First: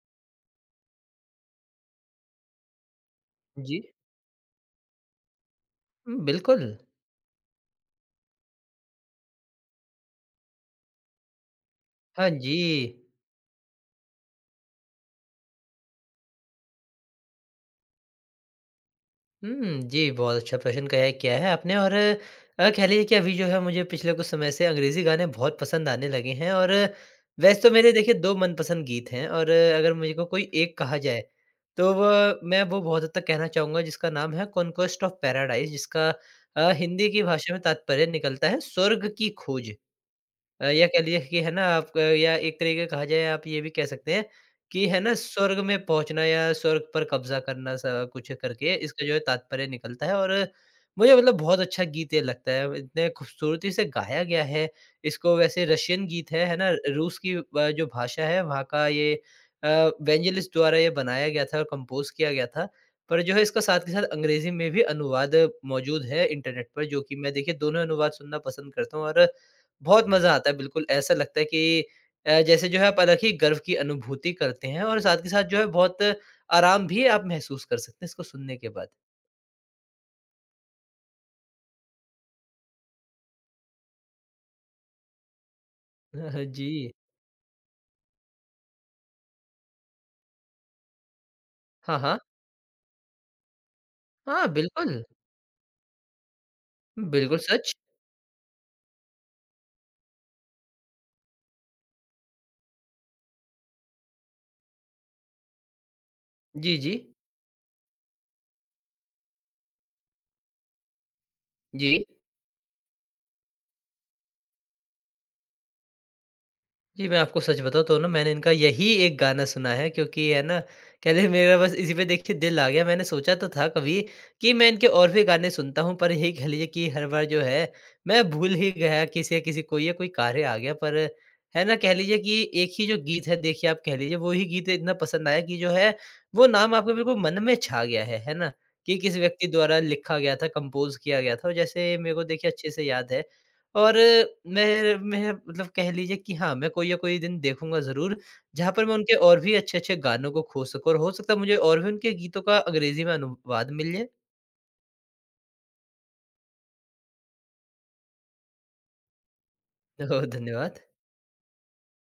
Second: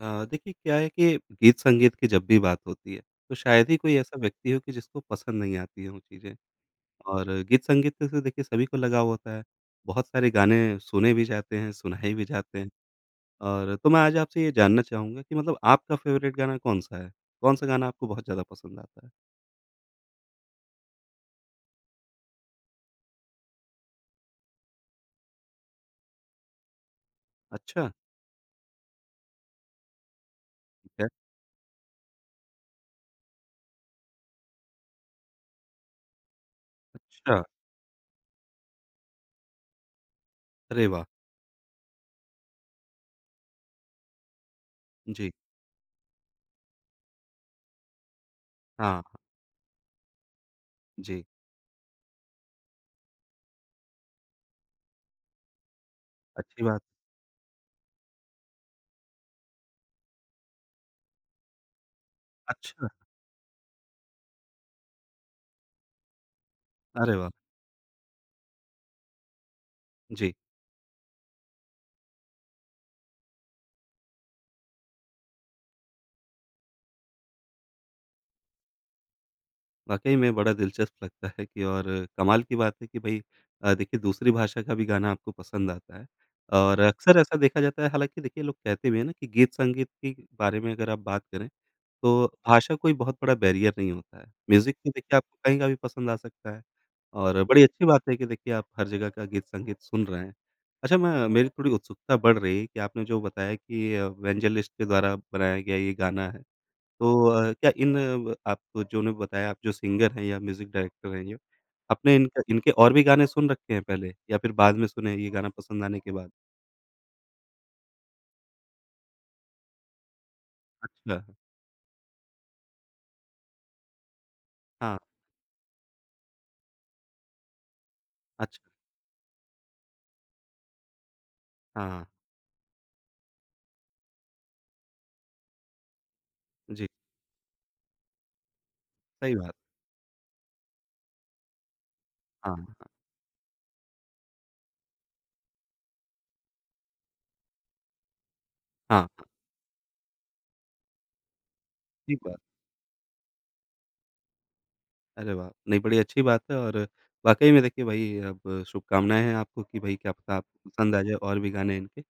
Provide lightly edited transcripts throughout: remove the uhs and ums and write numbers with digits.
देखिए क्या है कि गीत संगीत की जब भी बात होती है, तो शायद ही जी। कोई ऐसा व्यक्ति हो कि जिसको पसंद नहीं आती हों चीज़ें। बिल्कुल। और गीत संगीत से देखिए सभी को लगाव होता है। बहुत सारे गाने सुने भी जाते हैं, सुनाए भी हाँ जी। जाते हैं। और तो मैं आज आपसे ये जानना चाहूँगा कि मतलब आपका फ़ेवरेट गाना कौन-सा है? कौन-सा गाना आपको बहुत ज़्यादा पसंद आता है? जी, बहुत अच्छा प्रश्न कया किया है क्या है आपने। और कह लीजिए कि अभी जो है मुझे पिछले कुछ समय से अंग्रेज़ी गाने बहुत पसंद आने लगे हैं, और वैसे तो अच्छा, मेरे देखिए 2 मनपसंद गीत हैं, और अगर मुझको कोई एक कहा ठीक है। जाए, तो व मैं वो बहुत हद तक कहना चाहूँगा जिसका नाम है कॉन्क्वेस्ट ऑफ पैराडाइज़, जिसका हिंदी की अच्छा, भाषा में तात्पर्य निकलता है स्वर्ग की खोज। या अरे कह वाह! लीजिए कि है ना, आप या एक तरीके कहा जाए, आप ये भी कह सकते हैं कि है ना, जी। स्वर्ग में पहुँचना या स्वर्ग पर कब्ज़ा करना सा कुछ करके हाँ, हाँ, इसका जो है तात्पर्य निकलता है। और मुझे जी। मतलब बहुत अच्छा गीत ये लगता है, इतने खूबसूरती से गाया गया है। इसको वैसे रशियन गीत है अच्छी ना? बात। रूस की जो भाषा है वहाँ का ये अ, वेंजेलिस्ट द्वारा ये बनाया गया था और कंपोज़ किया गया था। अच्छा, पर जो है इसका साथ के साथ अंग्रेज़ी में भी अनुवाद मौजूद है इंटरनेट पर, जो कि अरे वाह! मैं देखिए दोनों अनुवाद सुनना पसंद करता हूँ, और बहुत जी। मज़ा आता है। बिल्कुल ऐसा लगता है कि जैसे जो है आप अलग ही गर्व की अनुभूति करते हैं, और साथ के साथ जो है बहुत आराम भी आप महसूस कर सकते हैं इसको सुनने के बाद। वाक़ई में बड़ा दिलचस्प लगता है कि और कमाल की बात है कि भई देखिए दूसरी भाषा का भी गाना आपको पसंद आता है। जी। और अक्सर ऐसा देखा जाता है हालाँकि देखिए लोग कहते भी हैं ना कि गीत-संगीत के बारे में अगर आप बात करें, हाँ, हाँ। तो भाषा कोई बहुत बड़ा बैरियर नहीं होता है। हाँ, म्यूज़िक तो बिल्कुल। देखिए आपको कहीं का भी पसंद आ सकता है। बिल्कुल और बड़ी सच। अच्छी बात है कि देखिए आप हर जगह का गीत-संगीत सुन रहे हैं। अच्छा मैं मेरी थोड़ी उत्सुकता बढ़ रही है कि आपने जो बताया कि वेंजलिस्ट के द्वारा बनाया गया ये गाना है। जी, जी। तो अ, क्या इन ब आप जो ने बताया आप जो सिंगर हैं या म्यूज़िक डायरेक्टर हैं ये, जी। आपने इनका इनके और भी गाने सुन रखे हैं पहले या फिर बाद में सुने ये गाना पसंद आने के बाद? जी, मैं आपको सच बताऊँ तो ना, मैंने इनका यही एक गाना सुना है, क्योंकि है ना, अच्छा, कहते हैं मेरा बस इसी पे देखिए दिल आ गया। मैंने सोचा तो था कभी कि मैं इनके हाँ, और भी गाने सुनता हूँ, पर यही कह लीजिए कि हर बार जो है मैं भूल अच्छा, ही गया किसी या किसी को, या कोई कार्य आ गया। पर है ना, हाँ, कह हाँ, लीजिए कि एक ही जो गीत है देखिए, आप कह लीजिए वो ही गीत इतना पसंद आया कि जो है वो नाम जी, आपके बिल्कुल मन में छा गया है ना? कि किस सही व्यक्ति बात, द्वारा लिखा गया था, कंपोज़ किया गया था, और जैसे मेरे को देखिए हाँ, अच्छे से हाँ, याद है। और मैं मतलब कह लीजिए कि हाँ, मैं कोई या कोई दिन देखूँगा ज़रूर, जहाँ पर मैं हाँ, उनके और भी अच्छे-अच्छे गानों को खो सकूँ, और हो सकता है मुझे और भी उनके ठीक बात। गीतों का अंग्रेज़ी में अनुवाद मिल जाए। अरे वाह! नहीं बड़ी अच्छी बात है। और वाक़ई में देखिए भाई अब शुभकामनाएँ हैं आपको कि भाई क्या तो पता आपको धन्यवाद। पसंद आ जाए और भी गाने इनके।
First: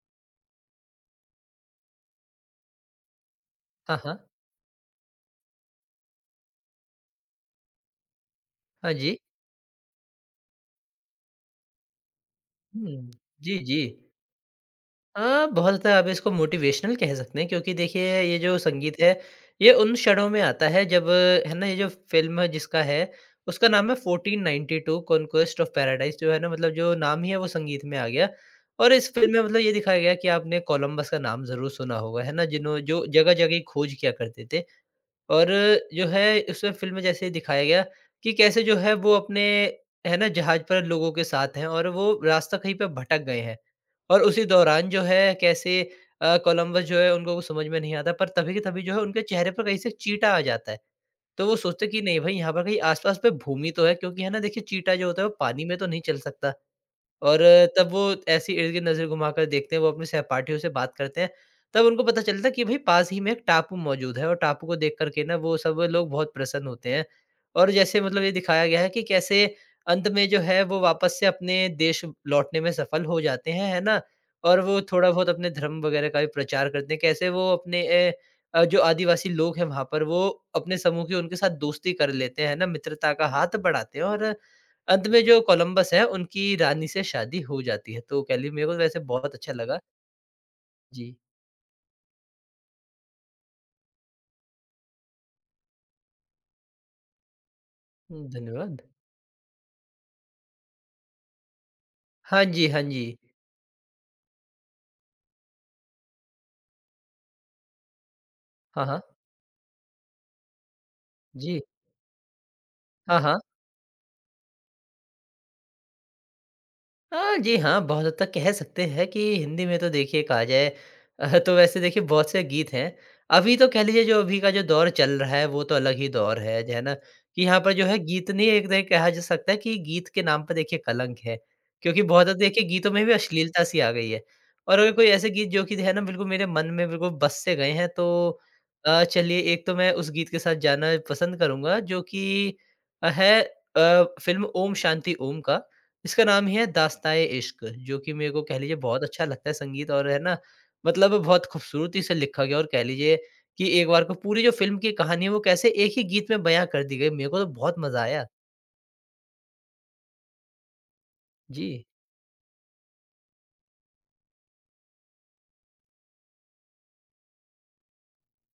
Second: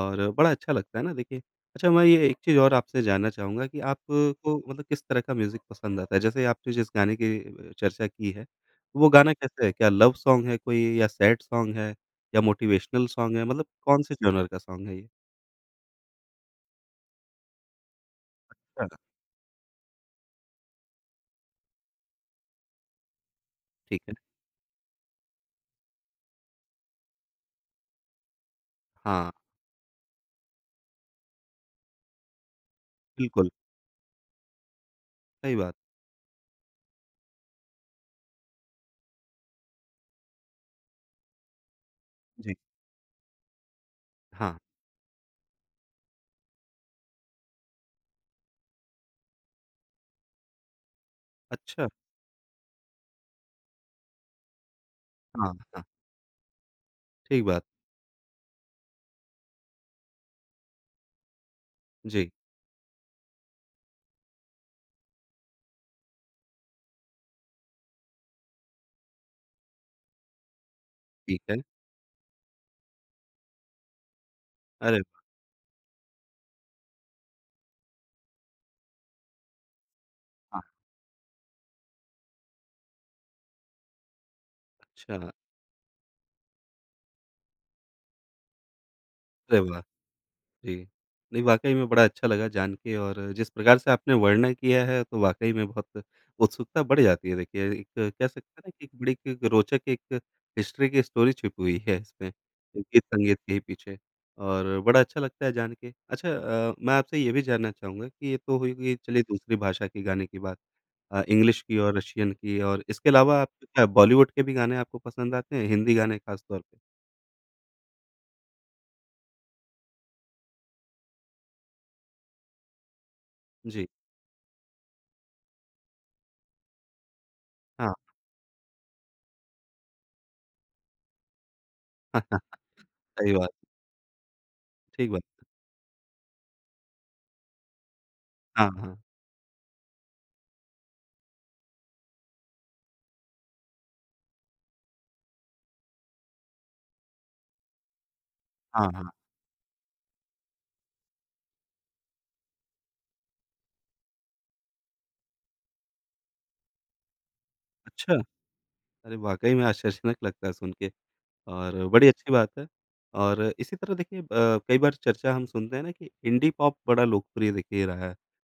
और बड़ा अच्छा लगता है ना देखिए। अच्छा मैं ये एक चीज़ और आपसे जानना चाहूँगा कि हाँ, हाँ। आपको मतलब किस तरह का म्यूज़िक पसंद आता है? जैसे आपने जिस गाने की चर्चा की है, हाँ वो जी। गाना कैसा है? क्या लव सॉन्ग है कोई या सैड सॉन्ग है या मोटिवेशनल हुँ। सॉन्ग है? जी, मतलब जी। कौन-से जॉनर का सॉन्ग है ये? हाँ, बहुत ज़्यादा आप इसको मोटिवेशनल कह सकते हैं, क्योंकि देखिए ये जो हाँ। संगीत है, ये उन क्षणों में आता है जब है ना, ये जो फ़िल्म जिसका है, उसका नाम है ठीक है। 1492 कॉन्क्वेस्ट ऑफ पैराडाइज़। जो है ना, मतलब जो नाम ही है वो संगीत में आ गया। और इस हाँ, फ़िल्म में मतलब ये दिखाया गया कि आपने कोलंबस का नाम ज़रूर सुना होगा, है ना? जिन्हों जो बिल्कुल, जगह-जगह खोज किया करते थे। और सही बात। जो है उसमें फ़िल्म में जैसे दिखाया गया कि कैसे जो है वो अपने, है ना, जहाज़ पर लोगों के साथ हैं, और वो जी, रास्ता कहीं पे भटक गए हैं। और उसी हाँ। दौरान जो है कैसे कोलंबस जो है उनको कुछ समझ में नहीं आता, पर तभी के तभी जो है उनके चेहरे पर कहीं से चींटा आ जाता है। तो वो सोचते अच्छा, हैं कि नहीं भाई, यहाँ पर कहीं आस-पास पे भूमि तो है, क्योंकि है ना देखिए चींटा जो होता है वो हाँ, पानी में हाँ, तो नहीं चल सकता। और ठीक बात। तब वो ऐसे ही इर्द-गिर्द नज़र घुमाकर देखते हैं, वो अपने सहपाठियों से बात करते हैं। तब उनको पता जी, चलता है कि भई पास ही में एक टापू मौजूद है, और टापू को देख कर के ना वो सब लोग बहुत प्रसन्न होते हैं। और जैसे मतलब ये दिखाया गया है कि कैसे अंत में जो है वो वापस से ठीक है। अपने देश लौटने में सफल हो जाते हैं, है ना? और वो अरे थोड़ा वाह! बहुत अपने धर्म वगैरह का भी प्रचार करते हैं, कैसे वो अपने जो आदिवासी लोग हैं वहाँ पर, वो हाँ, अपने समूह के उनके साथ दोस्ती कर लेते हैं, है ना? मित्रता का हाथ बढ़ाते हैं। और अंत में अच्छा, जो कोलंबस है, उनकी रानी से शादी हो जाती है, तो कह लीजिए मेरे को तो वैसे बहुत अच्छा अरे लगा। वाह! जी। जी, नहीं वाक़ई में बड़ा अच्छा लगा जान के और जिस प्रकार से आपने वर्णन किया है तो वाक़ई में बहुत उत्सुकता बढ़ जाती है देखिए। एक कह सकते हैं ना धन्यवाद। कि एक बड़ी एक रोचक एक हिस्ट्री की स्टोरी छिपी हुई है इसमें, हाँ जी, हाँ गीत जी। संगीत के ही पीछे। और बड़ा अच्छा लगता है जान के। अच्छा मैं आपसे ये भी जानना चाहूँगा कि ये तो हुई हाँ, कि हाँ। चलिए दूसरी भाषा के गाने की बात। जी। इंग्लिश की और रशियन की। और इसके हाँ, हाँ। अलावा आपको क्या बॉलीवुड के भी गाने आपको पसंद आते हैं? हिंदी गाने ख़ास तौर पे? हाँ, जी हाँ, बहुत हद तक कह सकते हैं कि हिंदी में तो देखिए कहा जाए तो वैसे देखिए बहुत से गीत हैं। अभी तो कह जी। लीजिए जो अभी का जो दौर चल रहा है वो तो अलग ही दौर है, जो है ना? कि यहाँ पर जो हाँ। है गीत नहीं, एक तरह कहा जा सकता है कि गीत के नाम पे देखिए कलंक है। क्योंकि बहुत हद हाँ, देखिए गीतों में भी सही बात अश्लीलता है, सी आ गई है। और अगर कोई ठीक बात ऐसे है। गीत जो कि है ना बिल्कुल मेरे मन में बिल्कुल बस से गए हैं, तो हाँ, हाँ। चलिए एक तो मैं उस गीत के साथ जाना पसंद करूँगा जो कि है फ़िल्म ओम शांति ओम का। इसका नाम ही है दास्ताए इश्क, जो कि मेरे को कह लीजिए हाँ, बहुत हाँ। अच्छा लगता है संगीत, और है ना, मतलब बहुत खूबसूरती से लिखा गया, और कह लीजिए कि एक बार को पूरी जो फ़िल्म की कहानी है वो कैसे एक ही गीत में बयाँ कर दी गई। मेरे को तो बहुत मज़ा अच्छा! आया। अरे वाक़ई में आश्चर्जनक लगता है सुन के। जी। और बड़ी अच्छी बात है। और इसी तरह देखिए कई बार चर्चा हम सुनते हैं ना कि इंडी पॉप बड़ा लोकप्रिय देखिए रहा है।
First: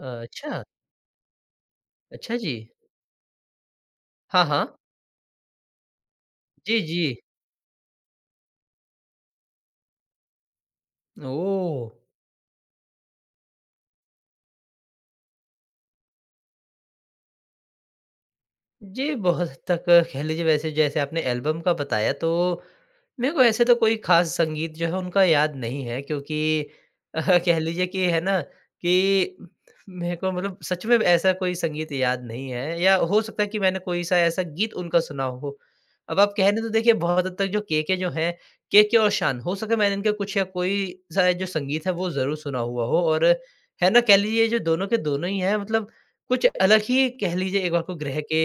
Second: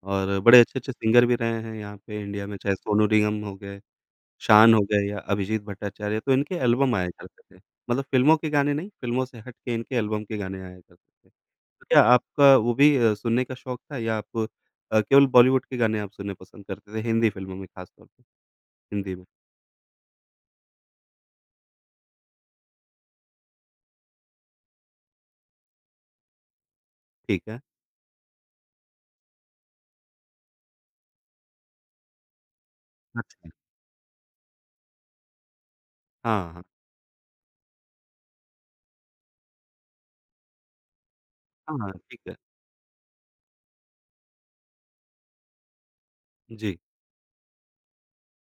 और बड़े अच्छा, अच्छे-अच्छे सिंगर भी रहे हैं यहाँ पे अच्छा इंडिया जी। में, चाहे सोनू निगम हो गए, हाँ, हाँ। शान हो गए या अभिजीत भट्टाचार्य, तो इनके जी, एल्बम जी। आया करते थे। मतलब फ़िल्मों के गाने नहीं, फ़िल्मों से हट के इनके एल्बम के गाने आया करते थे। ओह! तो क्या आपका वो भी सुनने का शौक था, या आप केवल बॉलीवुड के गाने आप सुनने पसंद करते थे हिंदी फ़िल्मों में ख़ास तौर पे? जी, हिंदी में, बहुत हद तक कह लीजिए वैसे, जैसे आपने एल्बम का बताया, तो मेरे को ऐसे तो कोई ख़ास संगीत जो है उनका याद नहीं है, क्योंकि अ, ठीक कह है। लीजिए कि है ना कि मेरे को मतलब सच में ऐसा कोई संगीत याद नहीं है, या हो सकता है अच्छा। कि मैंने कोई-सा ऐसा गीत उनका सुना हो। अब आप कह रहे हाँ, हैं हाँ। तो देखिए बहुत हद तक जो केके जो हैं, केके और शान हो सके मैंने इनका कुछ या कोई-सा जो संगीत हाँ, है वो ठीक है। ज़रूर सुना हुआ हो। और है ना, कह लीजिए ये जो दोनों के दोनों ही हैं, मतलब कुछ जी, अलग ही, कह लीजिए एक बार को ग्रह के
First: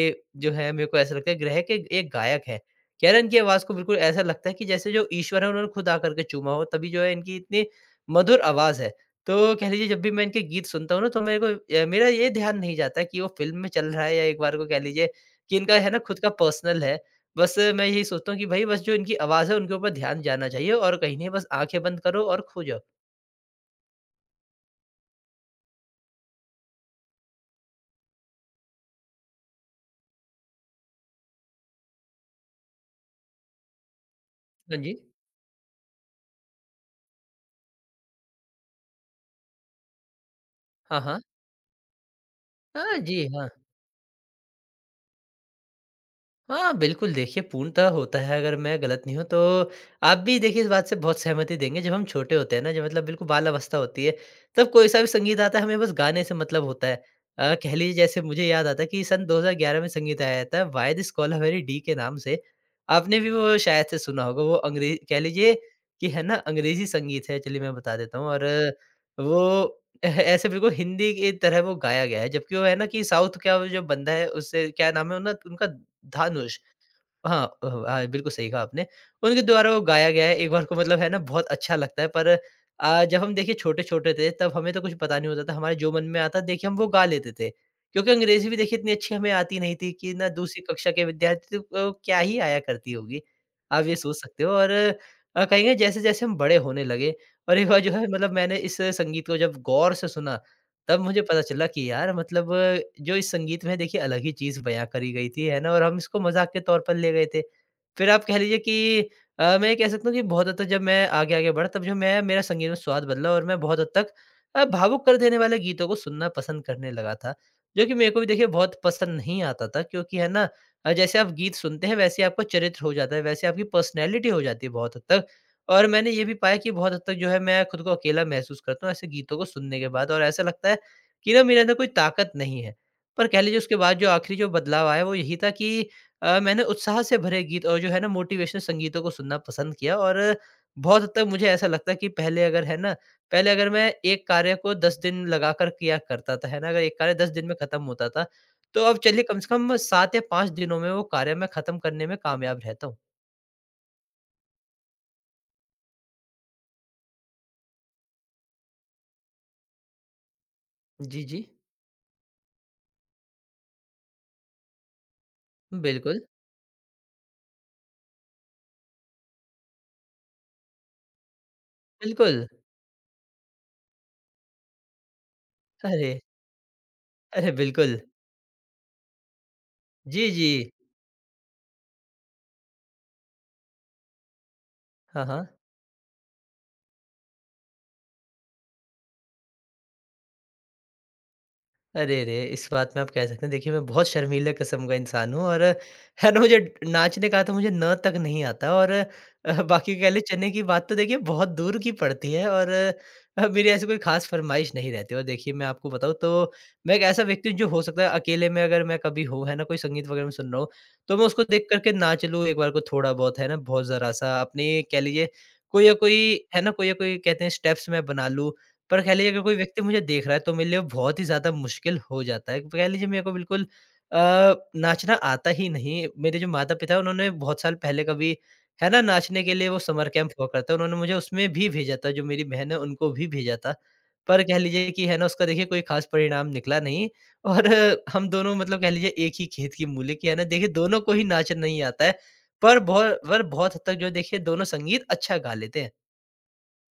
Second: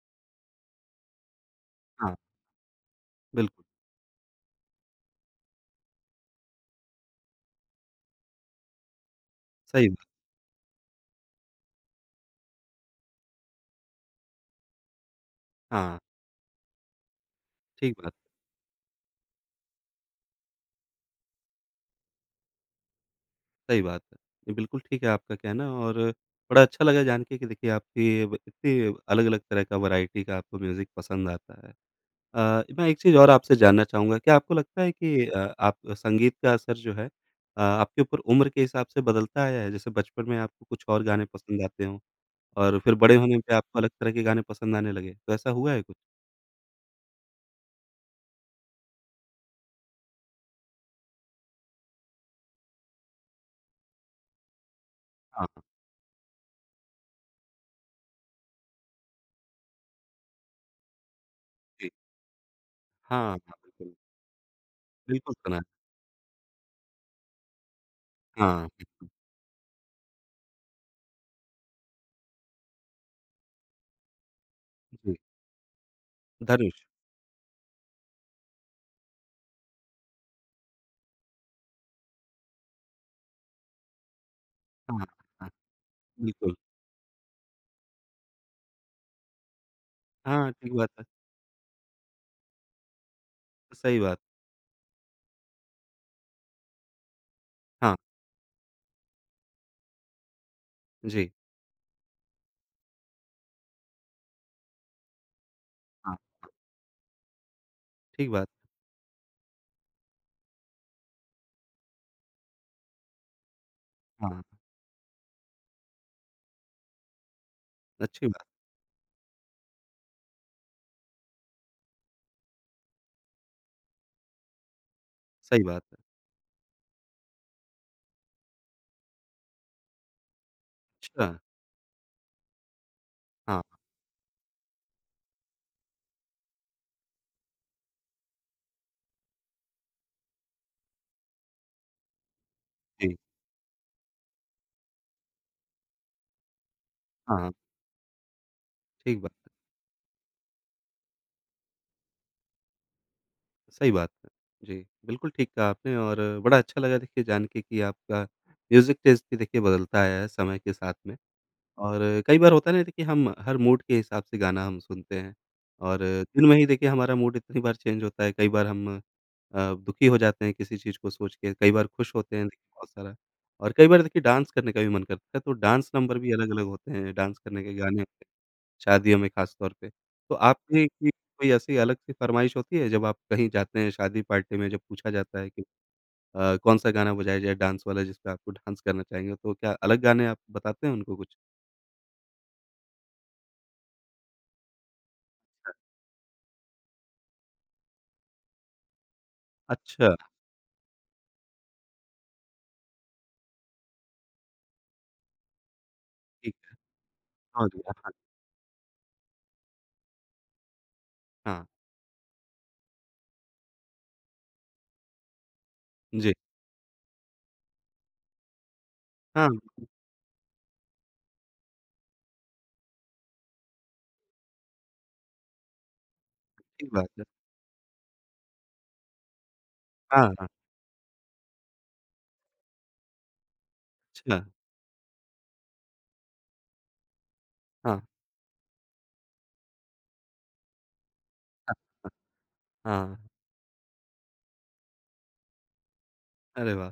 जो है, मेरे को ऐसा लगता है ग्रह के एक हाँ, गायक हैं। यार इनकी बिल्कुल, आवाज़ को बिल्कुल ऐसा लगता है कि जैसे जो ईश्वर है उन्होंने खुद आकर के चूमा हो, तभी जो है इनकी इतनी मधुर आवाज़ है। तो कह लीजिए सही जब बात। भी मैं इनके गीत सुनता हूँ ना, तो मेरे को मेरा ये ध्यान नहीं जाता कि वो फ़िल्म में चल रहा है, या एक बार को कह लीजिए कि इनका है ना हाँ, खुद का पर्सनल है। बस मैं ठीक यही बात सोचता है, हूँ कि भई बस जो इनकी आवाज़ है उनके ऊपर ध्यान जाना चाहिए, और कहीं नहीं, बस आँखें बंद करो और खो जाओ। सही बात है। ये बिल्कुल ठीक है आपका कहना। और बड़ा अच्छा लगा जान के कि देखिए आपकी ब इतनी अलग-अलग तरह का वैरायटी का आपको म्यूज़िक पसंद आता है। मैं एक चीज़ और आपसे जानना चाहूँगा, क्या आपको हाँ लगता है जी। कि आप संगीत का असर जो है आपके ऊपर उम्र के हिसाब से बदलता आया है? जैसे बचपन में आपको कुछ हाँ, और हाँ। गाने पसंद आते हों और फिर हाँ बड़े जी, होने हाँ। पे आपको अलग तरह के गाने पसंद आने लगे, तो ऐसा हुआ है कुछ? हाँ, बिल्कुल देखिए पूर्णतः होता है। अगर मैं गलत नहीं हूँ तो आप भी देखिए इस बात से बहुत सहमति देंगे, जब हम छोटे होते हैं ना, जब मतलब बिल्कुल बाल अवस्था होती है, तब कोई-सा भी संगीत हाँ, आता है, हमें बस गाने से मतलब होता है। कह लीजिए जैसे मुझे याद आता है कि सन 2011 में संगीत आया था why this Kolaveri Di जी। के नाम से। आपने हाँ, भी हाँ, वो शायद बिल्कुल। से सुना होगा। वो अंग्रे कह बिल्कुल लीजिए सुना है। कि है ना, अंग्रेज़ी संगीत है, चलिए मैं बता देता हूँ। और हाँ, बिल्कुल, वो ऐसे बिल्कुल हिंदी की तरह वो गाया गया है, जबकि वो है ना कि साउथ का वो जो बंदा है उससे क्या नाम है जी, उनका उनका, धानुष। धनुष। हाँ हाँ, बिल्कुल सही कहा आपने। उनके द्वारा वो गाया गया है, एक बार को मतलब है ना बहुत अच्छा लगता है, पर जब हम देखिए छोटे-छोटे थे तब हमें तो कुछ हाँ, पता नहीं होता हाँ, था, हमारे जो मन में आता बिल्कुल। देखिए हम वो गा लेते थे। क्योंकि अंग्रेज़ी भी देखिए इतनी अच्छी हमें आती नहीं थी, कि ना हाँ, दूसरी ठीक बात कक्षा है, के विद्यार्थी को क्या ही आया करती होगी। आप ये सही सोच बात। सकते हो। और कहेंगे जैसे-जैसे हम बड़े होने लगे, और एक बार जो हाँ, है मतलब मैंने इस संगीत को जब गौर से सुना, तब मुझे जी, पता चला कि यार मतलब जो इस संगीत में देखिए अलग ही चीज़ बयाँ करी गई थी, है ना? और हम हाँ, इसको मज़ाक के तौर पर ले गए थे। फिर आप ठीक कह बात। लीजिए कि मैं ये कह सकता हूँ कि बहुत हद तक जब मैं आगे-आगे बढ़ा तब जो मैं मेरा संगीत में स्वाद बदला और मैं बहुत हद तक हाँ, हाँ, भावुक कर देने वाले गीतों को सुनना पसंद करने लगा था। जो कि मेरे को भी अच्छी बात, देखिए बहुत पसंद नहीं आता था क्योंकि है ना, जैसे आप गीत सुनते हैं वैसे ही आपका चरित्र हो जाता है, वैसे आपकी पर्सनैलिटी हो जाती है बहुत हद तक। सही बात और है। मैंने ये भी पाया कि बहुत हद तक जो है मैं खुद को अकेला महसूस करता हूँ ऐसे गीतों को सुनने के बाद, और ऐसा लगता है अच्छा, कि ना मेरे अंदर कोई ताकत नहीं है। पर कह लीजिए हाँ, उसके बाद जो आखिरी जो बदलाव आया वो यही था कि मैंने उत्साह से भरे गीत और जो है ना मोटिवेशनल संगीतों को सुनना पसंद किया। और बहुत हद तक मुझे ऐसा लगता है कि जी, पहले अगर मैं एक कार्य को 10 दिन लगाकर किया करता था, है ना? अगर एक कार्य 10 हाँ, दिन हाँ, में खत्म होता था, तो अब ठीक चलिए बात कम से है, कम 7 या 5 दिनों में वो कार्य मैं खत्म करने में कामयाब रहता हूँ। सही बात है। जी, बिल्कुल ठीक कहा आपने। और बड़ा अच्छा लगा देखिए जान के कि आपका म्यूज़िक टेस्ट भी देखिए बदलता आया है समय के साथ में। जी, जी। और कई बार होता है ना कि हम हर मूड के हिसाब से गाना हम सुनते हैं। और बिल्कुल, दिन में ही देखिए हमारा मूड इतनी बार चेंज होता है, कई बार हम दुखी हो जाते हैं किसी चीज़ को सोच के, कई बार खुश होते बिल्कुल। हैं देखिए बहुत सारा। और कई बार देखिए डांस करने का भी मन करता है, तो डांस नंबर अरे! भी अलग अलग होते हैं, डांस अरे करने के बिल्कुल। गाने होते हैं शादियों में खास तौर पे। जी, तो जी। आपकी की कोई ऐसी अलग सी फरमाइश होती है जब आप कहीं जाते हैं शादी पार्टी में जब पूछा हाँ, जाता हाँ। है कि कौन सा गाना बजाया जाए डांस वाला जिस पे आपको डांस करना चाहेंगे? तो क्या अलग गाने आप बताते हैं उनको कुछ? अरे रे! इस बात में आप कह सकते हैं देखिए मैं बहुत शर्मीले किस्म का इंसान हूँ, और है ना मुझे नाचने का तो मुझे न तक नहीं आता। और बाकी कह अच्छा लें चने की बात तो देखिए बहुत दूर की पड़ती है। और मेरी ऐसी कोई ख़ास फ़रमाइश नहीं रहती। और देखिए मैं आपको बताऊँ तो ठीक है, मैं एक ऐसा व्यक्ति हूँ जो समझ हो गया। सकता है हाँ, अकेले में अगर मैं कभी हूँ है ना कोई संगीत वग़ैरह में सुन रहा हूँ, तो मैं उसको हाँ, देख कर के नाच लूँ एक बार को थोड़ा बहुत है ना बहुत ज़रा-सा। अपने कह लीजिए कोई या कोई जी। है ना कोई या कोई कहते हैं स्टेप्स मैं बना लूँ। पर कह लीजिए अगर हाँ, कोई व्यक्ति मुझे देख रहा है तो मेरे लिए बहुत ही ज़्यादा मुश्किल हो जाता है। कह लीजिए मेरे को बिल्कुल अ, नाचना आता ही नहीं। मेरे जो ठीक माता-पिता हैं बात है। उन्होंने बहुत साल पहले कभी, है ना, नाचने के लिए वो समर कैंप हाँ, हुआ हाँ, करता है। उन्होंने मुझे उसमें भी भेजा था, जो मेरी बहन है उनको भी भेजा था। अच्छा। पर कह लीजिए कि है ना उसका देखिए कोई ख़ास परिणाम निकला नहीं। और हाँ, हम दोनों मतलब कह लीजिए एक ही खेत की मूली के, है ना, देखिए दोनों को ही नाचना नहीं आता हाँ, है। पर बहु हाँ। पर बहुत हद तक जो देखिए दोनों संगीत अच्छा गा लेते हैं। अरे वाह!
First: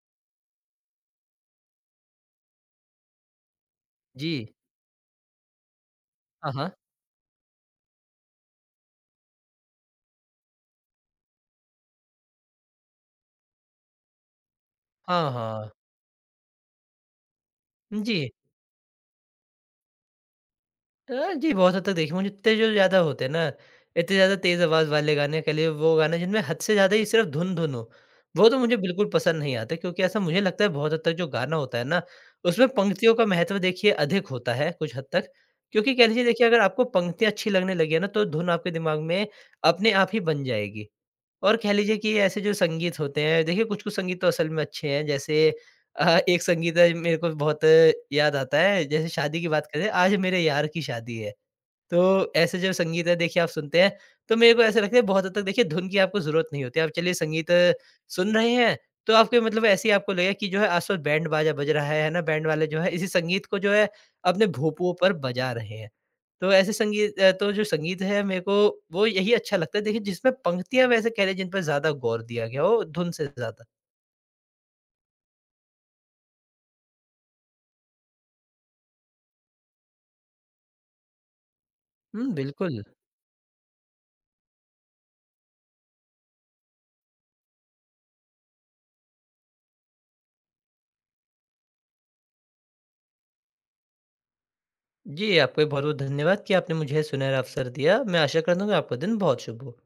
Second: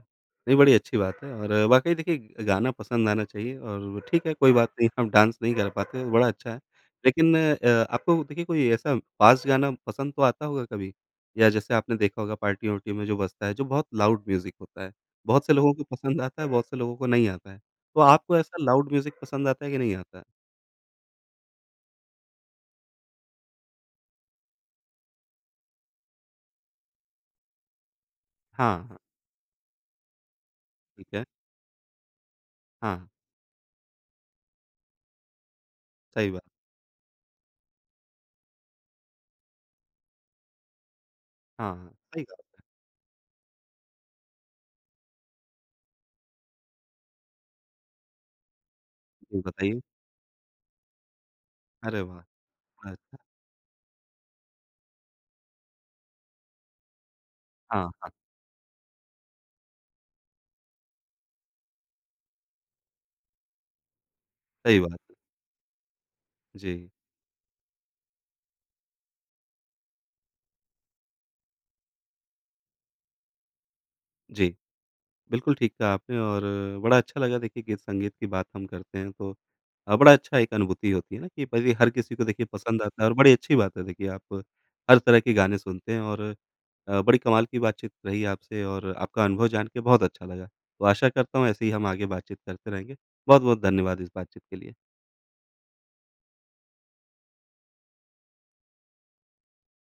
नहीं, बड़ी अच्छी बात है। और वाक़ई देखिए गाना पसंद आना चाहिए और ठीक जी। है, कोई बात नहीं आप डांस नहीं कर पाते, बड़ा हाँ, अच्छा है। हाँ। लेकिन आपको देखिए कोई ऐसा फ़ास्ट गाना पसंद तो आता होगा कभी? या जैसे आपने देखा होगा पार्टी-वार्टी में जो बजता है, जो बहुत लाउड म्यूज़िक होता है। हाँ, बहुत से हाँ। लोगों को पसंद आता है, बहुत से लोगों को नहीं आता है। तो जी। आपको ऐसा लाउड म्यूज़िक पसंद आता है कि नहीं आता है? हाँ जी, बहुत हद तक देखिए मुझे इतने जो ज़्यादा होते हैं ना, इतने ज़्यादा तेज़ आवाज़ वाले गाने, के लिए वो गाने जिनमें हद से ज़्यादा ही सिर्फ़ धुन-धुन हो, वो तो हाँ, मुझे हाँ, बिल्कुल पसंद नहीं आते। क्योंकि ऐसा मुझे लगता है बहुत हद ठीक तक है। जो गाना होता है ना, उसमें हाँ, पंक्तियों का महत्व देखिए अधिक होता है कुछ हद तक। क्योंकि कह लीजिए सही बात। देखिए अगर आपको पंक्तियाँ अच्छी लगने लगी है ना, तो धुन आपके दिमाग में अपने आप ही बन जाएगी। और कह हाँ, लीजिए कि सही ऐसे जो कहा संगीत होते हैं देखिए कुछ-कुछ संगीत तो असल में अच्छे हैं। जैसे अ, एक संगीत है मेरे को बहुत याद आता है, जैसे शादी आपने, की बात बताइए। करें, आज मेरे यार की शादी है। अरे वाह! तो ऐसे जब बड़ा संगीत है अच्छा। देखिए आप सुनते हैं, तो मेरे को ऐसा लगता है बहुत हद तक देखिए धुन की आपको ज़रूरत नहीं होती। आप चलिए संगीत हाँ, हाँ, सुन रहे हैं, तो आपके मतलब ऐसे ही आपको लगेगा कि जो है आस-पास बैंड बाजा बज रहा है ना? बैंड वाले जो है इसी संगीत को जो है अपने सही भोंपुओं बात पर है। बजा रहे हैं। तो ऐसे जी, संगीत, तो जो संगीत है मेरे को वो यही अच्छा लगता है देखिए जिसमें पंक्तियाँ, वैसे कह लें, जिन पर ज़्यादा गौर दिया गया हो धुन से ज़्यादा। जी, बिल्कुल ठीक कहा आपने। और बड़ा अच्छा लगा देखिए गीत संगीत की बात हम करते हैं तो बड़ा अच्छा एक अनुभूति होती है ना कि भाई हर किसी को हुँ, देखिए पसंद बिल्कुल। आता है। और बड़ी अच्छी बात है देखिए आप हर तरह के गाने सुनते हैं। और बड़ी कमाल की बातचीत रही आपसे और आपका अनुभव जान के बहुत अच्छा लगा। तो आशा करता हूँ ऐसे ही हम आगे बातचीत करते रहेंगे। बहुत-बहुत धन्यवाद इस बातचीत के लिए। जी, आपका भी बहुत-बहुत धन्यवाद कि आपने मुझे सुनहरा अवसर दिया। मैं आशा करता हूँ कि आपका दिन बहुत शुभ हो।